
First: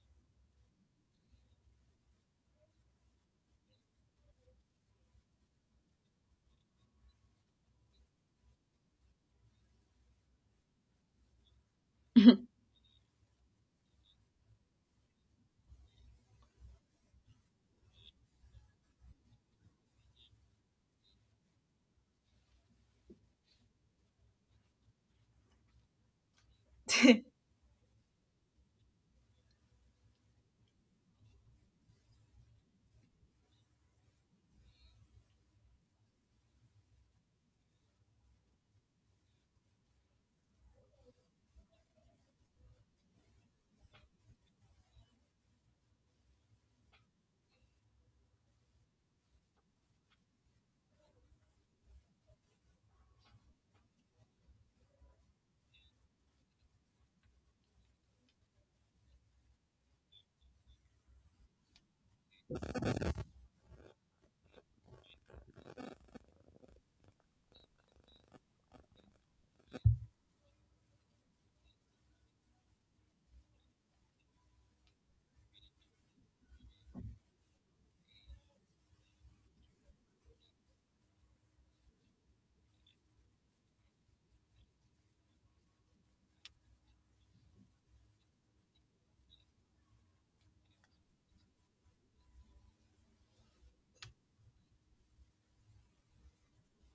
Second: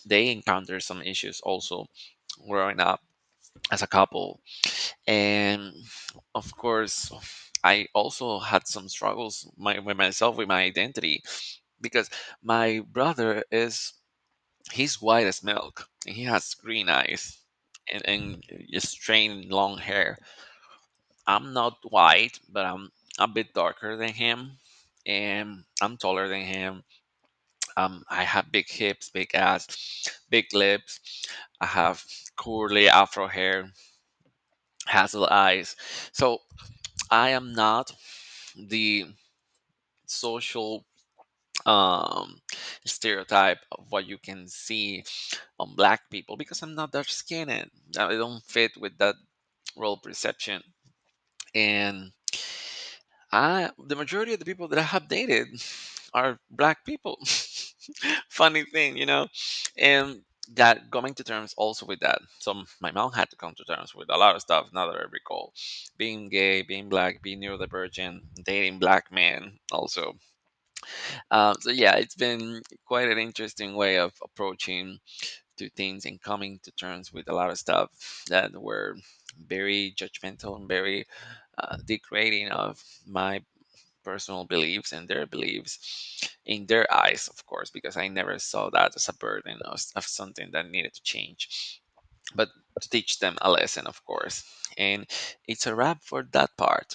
Speaker 1: They encounter some issues also growing up as a couple, and of course. I also had some struggles with myself with my identity because my brother is, he's white as milk, and he has green eyes and strange long hair. I'm not white, but I'm a bit darker than him, and I'm taller than him. I have big hips, big ass, big lips. I have curly afro hair, hazel eyes. So I am not the social um stereotype of what you can see on black people because I'm not dark skinned. I don't fit with that role perception, and I, the majority of the people that I have dated are black people. Funny thing, you know, and that, coming to terms also with that, so my mom had to come to terms with a lot of stuff now that I recall. Being gay, being black, being neurodivergent, dating black men also, so yeah, it's been quite an interesting way of approaching to things and coming to terms with a lot of stuff that were very judgmental and very degrading of my personal beliefs and their beliefs in their eyes, of course, because I never saw that as a burden of something that needed to change, but to teach them a lesson, of course. And it's a wrap for that part.